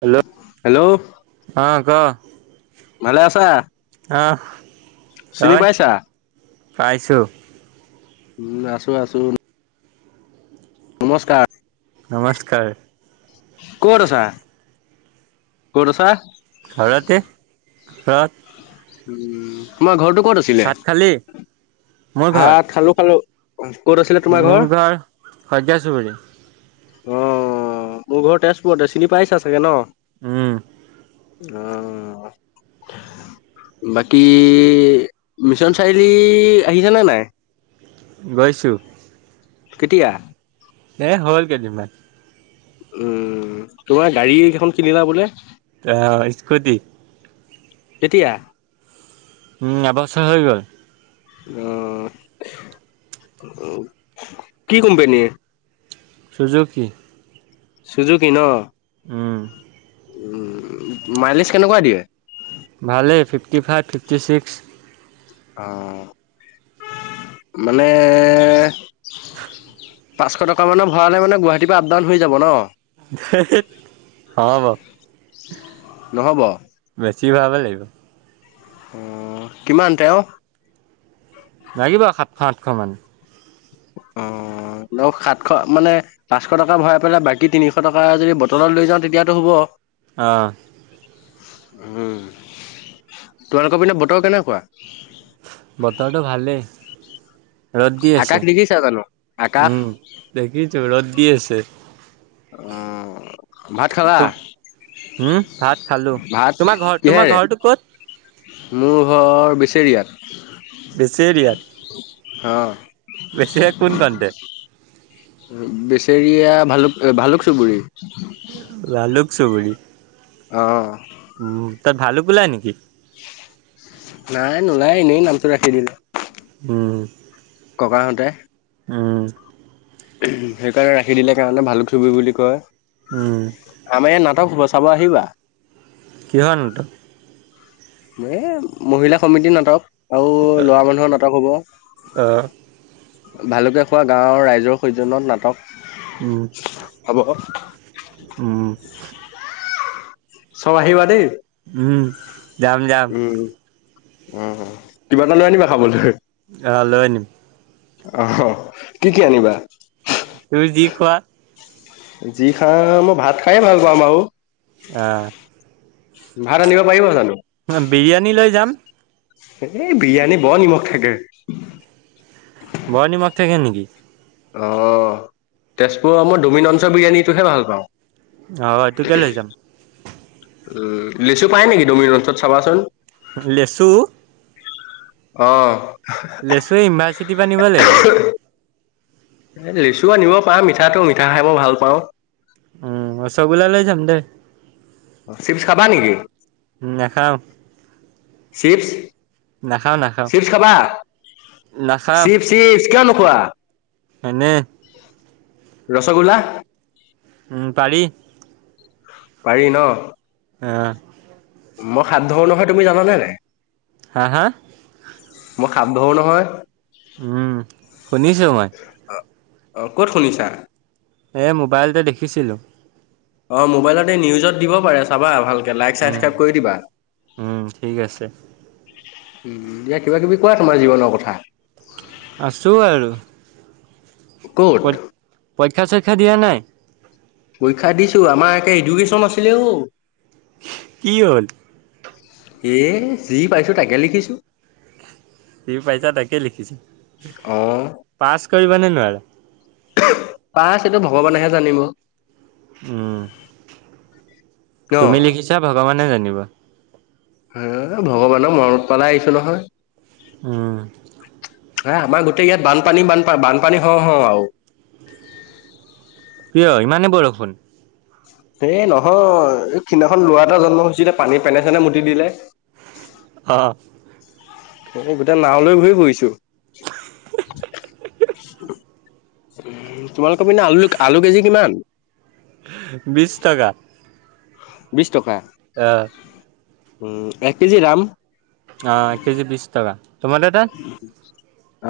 Hello hello আহ ক ভালে আছা? চিনি হয় পাইছা? পাইছোঁ। উম আছো আছো। নমস্কাৰ। নমস্কাৰ। কত আছা? কত আছা? ঘৰতে ঘৰত। উম তোমাৰ ঘৰটো? ক'ত আছিলে? ভাত খালী? ভাত খালো খালো। ক'ত আছিলে তোমাৰ ঘৰ? শইকীয়া চুবুৰী অ মোৰ ঘৰ তেজপুৰতে চিনি পাইছা চাগে ন। উম। উম বাকী মিছন চাৰিআলি আহিছা নে নাই? গৈচো। কেতিয়া? এ হ'ল কেই দিন মান। উম তোমাৰ গাড়ী কেইখন কিনিলা বোলে। অ স্কুতি। কেতিয়া? উম এবছৰ হৈ গ'ল। আহ কি কোম্পানীৰ? চোজুকি চুজুকি ন? উম। উম মাইলিছ কেনেকুৱা দিয়ে? ভালেই ফিফটি ফাইভ, ফিফটি ছিক্স অ মানে পাঁচশ টকা মানৰ ভৰালে মানে গুৱাহাটীৰ পৰা আপ ডাউন হৈ যাব ন? ধেৎ নহব। নহ'ব অ বেছি ভৰাব লাগি থিক অ কিমান তেওঁ? লাগিব সাতশ, আঠশমান। অ আৰু সাতশ মানে পাঁচশ টকা ভৰাই পেলাই বাকী তিনিশ টকা যদি বটলত লৈ যাওঁ তেতিয়াতো হ'ব। অঁ। উ তোমালোকৰ পিনে বতৰ কেনেকুৱা? বতৰটো ভালে। ৰ'দ দি আকাশ আছে। দেখিছা জানো আকাশ উম দেখিছো, ৰ'দ দি আছে। উম। উম, ভাত খালো। ভাত তোমাৰ ঘৰ, তোমাৰ কিহেৰে ঘৰটো ক'ত? মোৰ ঘৰ বেচৰিয়াত। বেছেৰীয়াত। বেছেৰিয়াত কোন কণটে? বেচেৰিয়া ভালুক-ভালুক চুবুৰী। ভালুক চুবৰি? অ উম, তাত ভালুক ওলাই নেকি? নাই নোলাই। এনেই নামটো ৰাখি দিলে। উম। থকাহঁতে উ। সেইকাৰণে ৰাখি দিলে কাৰণে ভালুক চুবুৰী বুলি কয়। উম আমাৰ ইয়াত নাটক হব চা চাব আহিবা। কিহৰ নাটক? এ মহিলা সমিতিৰ নাটক। আৰু ল'ৰা মানুহৰ নাটক আহ হ'ব। ভালকে খোৱা গাঁওৰ ৰাইজৰ সৌজন্যত উম নাটক। হ'ব। উম চব আহিবা দেই। উম। যাম, যাম। উ কিবা এটা লৈ আনিবা খাবলে। আহ লৈ আনিম। আহ কি-কি আনিবা? তুমি যি খোৱা। যি খা মই ভাত খাইয়ে ভাল পাওঁ বাৰু। আ। ভাড়া নিব পাৰিব জানো? বিৰিয়ানী লৈ যাম। এ বিৰিয়ানী বৰ নিমখ থাকে। বৰ নিমখ থাকে নেকি? অ তেজপুৰৰ, মই ডমিনঞ্চৰ বিৰিয়ানীটোহে ভাল পাওঁ। হঅ সেটোকে লৈ যাম। উম লেচু পায় নেকি ডমি ৰঞ্চত চাবাচোন। লেছু অ লেচু এই ইনভাৰ্চিটি পৰা নিব লাগিব। লিচুও আনিব পাৰা মিঠাটো মিঠা খাই মই ভাল পাওঁ। উম ৰচগোলা লৈ যাম দে। চিপছ খাবা নেকি? নাখাও চিপছ নাখাওঁ নাখাওঁ চিৱ চিপচ কিয় নোখোৱা এনে ৰসগোল্লা উম পাৰি পাৰি ন অহ মই হাত ধৰো নহয় তুমি জানে নাই হা হা মই খাপ ধৰো নহয় উম শুনিছো মই অ ক'ত শুনিছা এ মোবাইলতে দেখিছিলোঁ অ মোবাইলতে নিউজত দিব পাৰে চাবা ভালক লইক উম চাবচক্ৰাইব কৰি দিবা। উম ঠিক আছে উ দিয়া কিবা কিবি কোৱা তোমাৰ জীৱনৰ কথা আছোঁ আৰু কত? শিক্ষা চিক্ষা দিয়া নাই? পৰীক্ষা দিছো আমাৰ একে এডুকেশ্যন আছিলে অ। কি হ'ল? এ যি পাইছো তাকে লিখিছো। যি পাইছা তাকে লিখিছো অ পাছ কৰিব নে নোৱাৰ। পাছ এইটো ভগৱানেহে জানিব উম ন তুমি লিখিছা ভগৱানে জানিব। এ ভগৱানৰ মৰমত পালাই আহিছো নহয়। উম হা আমাৰ গোটেই ইয়াত বানপানী বানপান বানপানী হ হ আৰু- কিয় ইমানে বৰষুণ। এ নহয় এই হিদিনাখন লোৱা এটা জন্ম হৈছিলে পানী পেনে চেনে মুতি দিলে। অহ। অ গোতেই নাৱ লৈ ঘূৰি ফুৰিছো তোমালোকৰ পিনে আলু আলু কেজি কিমান? বিছ টকা। বিছ টকা অহ উম এক কেজি দাম অ কেজি বিছ টকা তোমালোকৰ তাত উ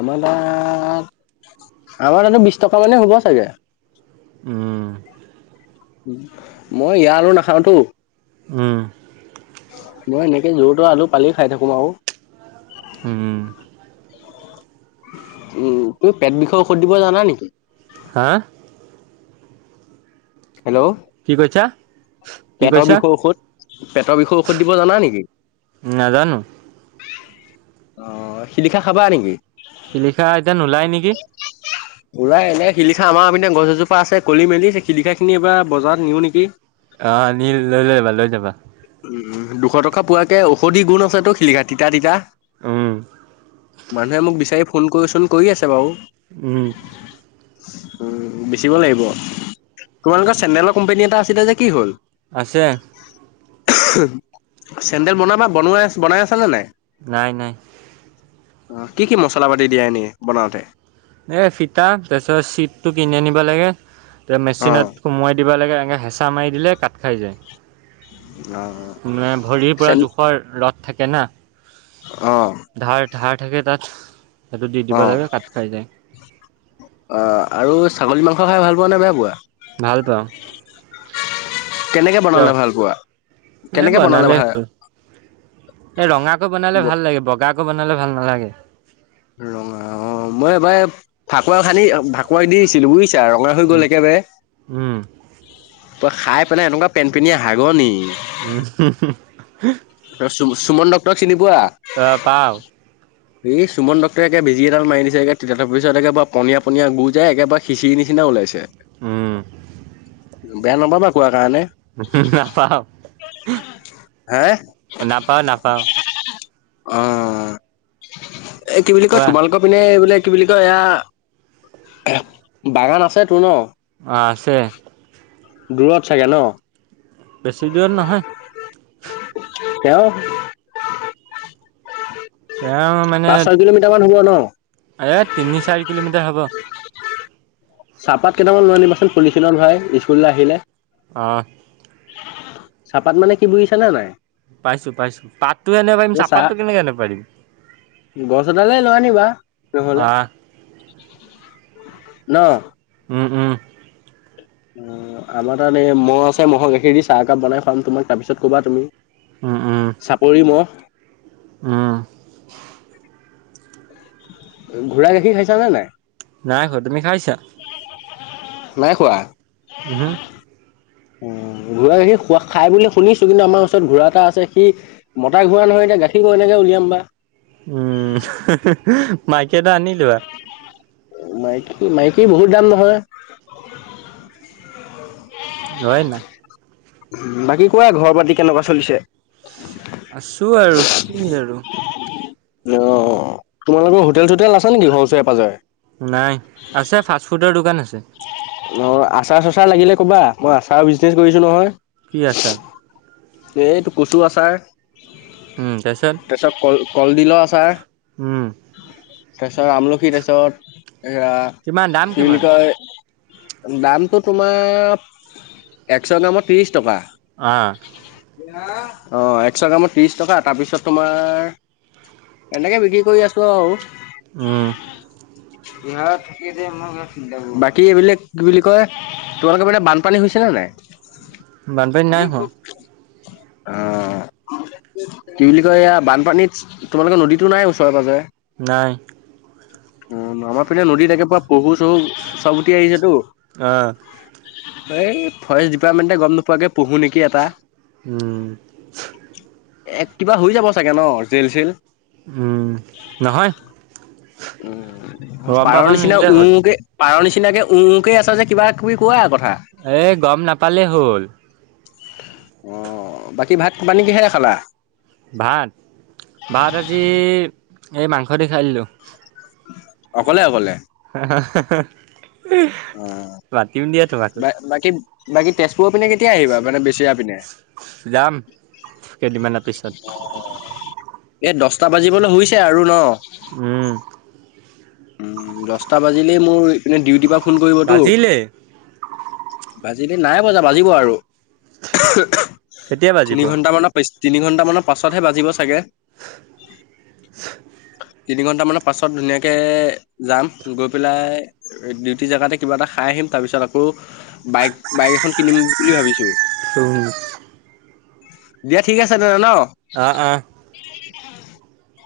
আমাৰ তাত আমাৰ তাতো বিশ টকা মানে হ'ব চাগে। উম মই ইয়া আলু নাখাওতো উ মই এনেকে যোৰ ত আলু পালি খাই থাকোম আৰু উম উম তুমি পেট বিষয়ে ঔষধ দিব জানা নেকি? হা হেল্ল' কি কৈছা? কি পেটৰ কৈছা বিষয়ৰ ঔষধ পেটৰ বিষয়ে ঔষধ দিব জানা নেকি? নাজানো অ শিলিখা খাবা নেকি? শিলিখা এতিন নোলায় নেকি। উৰাই এনে শিলিখা আমাৰপিনে গছ এজোপা আছে কলি মেলি শিলিখা খিনি এইবাৰ বজাৰত নিও নেকি? আহ নীল লৈ লৈ যাবা লৈ যাবা। উম দুশ টকা পোৱাকে ঔষধি গুণ আছে তো শিলিঘাট তিতা তিতা আহম। মানুহে মোক বিচাৰি ফোন কৰিচোন কৰি আছে বাৰু উম উম বেচিব লাগিব তোমালোকৰ চেডেলৰ কোম্পানী এটা আছিলে যে কি হ'ল? আছে। চেন্দেল বনোৱা বা বনাই আ বনাই আছ নে নাই? নাই নাই। অ কি কি মছলা পাতি দিয়া এনেই বনাওতে এ ফিতা তাৰপিছত চিটটো কিনি আনিব লাগে ত অ' মেচিনত সোমোৱাই দিবা লাগে। এনেকৈ হেঁচা মাৰি দিলে কাট খাই যায়। অ' মানে ভৰিৰ পৰা চেন জোখৰ ৰদ থাকে না। অ' ধাৰ ধাৰ থাকে তাত। সেইটো দি দিব অ', লাগে কাট খাই যায় আহ আৰু ছাগলী মাংস খাই ভাল পোৱা নে বেয়া পোৱা? ভাল পাওঁ। কেনেকে কিয়? বনালে ভাল পোৱা কেনেকে বনালে ভাল? এই ৰঙাকো বনালে ভাল লাগে বগাকো বনালে ভাল নালাগে। ৰঙা অ', মই এইবাৰ ফাকুৱা খান্দি ভাকুৱা দিছিলো বুজিছ। ৰঙা হৈ গ'ল উম একেবাৰে উম তই খাই পেলাই এনেকুৱা পেন পেনিয়া হাগনি। উম। সুমন সুমন ডক্টৰ চিনি পোৱা? অ', পাওঁ সুমন ডক্টৰে একে বেজী এডাল মাৰি দিছে একে তাৰপিছত একেবাৰে পন পনীয়া গু যায় একেবাৰে খিচিৰি নিচনা ওলাইছে। উম। বেয়া নাপাবা কোৱা কাৰণে। হু হু নাপাওঁ। হে? নাপাওঁ নাপাওঁ অ এ কি বুলি কয় কোৱা তোমালোকৰ পিনে বোলে কি বুলি কয় এয়া বাগান আছে তোৰ ন। অ', আছে। দূৰত চাগে ন? বেছি দূৰত নহয়। তেওঁ? তেওঁ মানে পাঁচ ছয় কিলোমিটাৰ মান হ'ব ন? এ তিনি চাৰি কিলোমিটাৰ হ'ব চাহপাত কেইটামান লৈ আনিবাচোন পলুঠিনত ভৰাই স্কুললৈ আহিলে। আহ। চাহপাত মানে কি বুজিছানে নাই? পাইছো পাইছো পাতটো আনিব পাৰিম এই চাহ চাহপাতটো কেনেকে আনিব পাৰিম? গছ এডালে লৈ আনিবা নহলে আহ ন। উম হম অ আমাৰ তাত এই মহ আছে মহ'ৰ গাখীৰ দি চাহ একাপ বনাই খোৱাম তোমাক তাৰপিছত কবা তুমি। উম উম চাপৰি মহ। উম ঘোঁৰা গাখীৰ খাইছানে নাই? নাই খোৱা তুমি খাইছা নাই খোৱা। উম অ', ঘোঁৰা গাখীৰ খোৱা খাই বুলি শুনিছো কিন্তু আমাৰ ওচৰত ঘোঁৰা এটা আছে সি মতা ঘোঁৰা নহয়। এ গাখীৰ গৈ কেনেকে উলিয়াম বা। উম মাইকী এটা আনিলোৱা। মাইকী মাইকী বহুত দাম নহয়। হয় ন। বাকী কোৱা ঘৰ বাতি কেনেকুৱা চলিছে। আছো আৰু কি আৰু। অ', তোমালোকৰ হোটেল চোটেল আছা নেকি ঘৰ ওচৰে পাঁজৰে। নাই আছে ফাষ্ট ফুডৰ দোকান আছে। অ', আচাৰ চচাৰ লাগিলে কবা মই আচাৰৰ বিজনেচ কৰিছো নহয়। কি আচাৰ? এই টো কচু আচাৰ। উম তাৰপিছত। কলডিলৰ আচাৰ। উম। তাৰপিছত আমলখি তাৰপিছত ৰা কিমান দাম কি বুলি কিমান কয়। দামটো তোমাৰ একশ গ্ৰামত ত্ৰিশ টকা। আ অ একশ গ্ৰামত ত্ৰিশ টকা তাৰপিছত তোমাৰ এনেকে বিক্ৰী কৰি আছো আৰু। উম। বাকী এইবিলাক কি বুলি কয় তোমালোকে ফালে বানপানী হৈছে? চেনে নাই? বানপানী নাই হোৱা। অ কি বুলি কয় এয়া বানপানীত তোমালোকে নদীতো নাই ওচৰে পাজৰে? নাই উম আমাৰ পিনে নদীত তাকে পৰা। পহু চহু চাব উতি আহিছেতো। অঁ এই ফৰেষ্ট ডিপাৰ্টমেণ্টে গম নোপোৱাকে পোঢ়ো নেকি এটা উম এ কিবা হৈ যাব চাগে ন জেল চেল? হম নহয় উম গম পাব পাৰৰ নিচিনা নিদিলে উ হ'ল উ কে- পাৰ নিচিনাকে উ উ কে আছে যে কিবা কিবি কোৱা কথা। এ গম নাপালেই হ'ল। অ বাকী ভাত পানী কিহেৰে খালা? ভাত ভাত আজি এই মাংস দি খাই দিলোঁ। অকলে অকলে। অ মাতিম দিয়া। তোমাকো বা বাকী বাকী তেজপুৰৰ পিনে কেতিয়া আহিবা মানে? চিয়া পিনে। যাম কেইদিনমানৰ পিছত এ দহটা বাজিবলৈ শুইছে আৰু ন। উম। উ দহটা বাজিলেই মোৰ ইপিনে ডিউটিৰ পা ফোন কৰিবতো। বাজিলেই লেই নাই বজা বাজিব আৰু কেতিয়া বাজিব তিনি ঘণ্টামানৰ পিছ। তিনি ঘণ্টামানৰ পাছতহে বাজিব চাগে। তিনি ঘণ্টা মানৰ পাছত ধুনীয়া। কে যাম গৈ পেলাই ডিউটি জেগাতে কিবা এটা খাই আহিম তাৰপিছত আকৌ। বাইক বাইক এখন কিনিম বুলি ভাবিছো। দিয়া ঠিক আছে তেন্তে ন। অ অ। [unintelligible]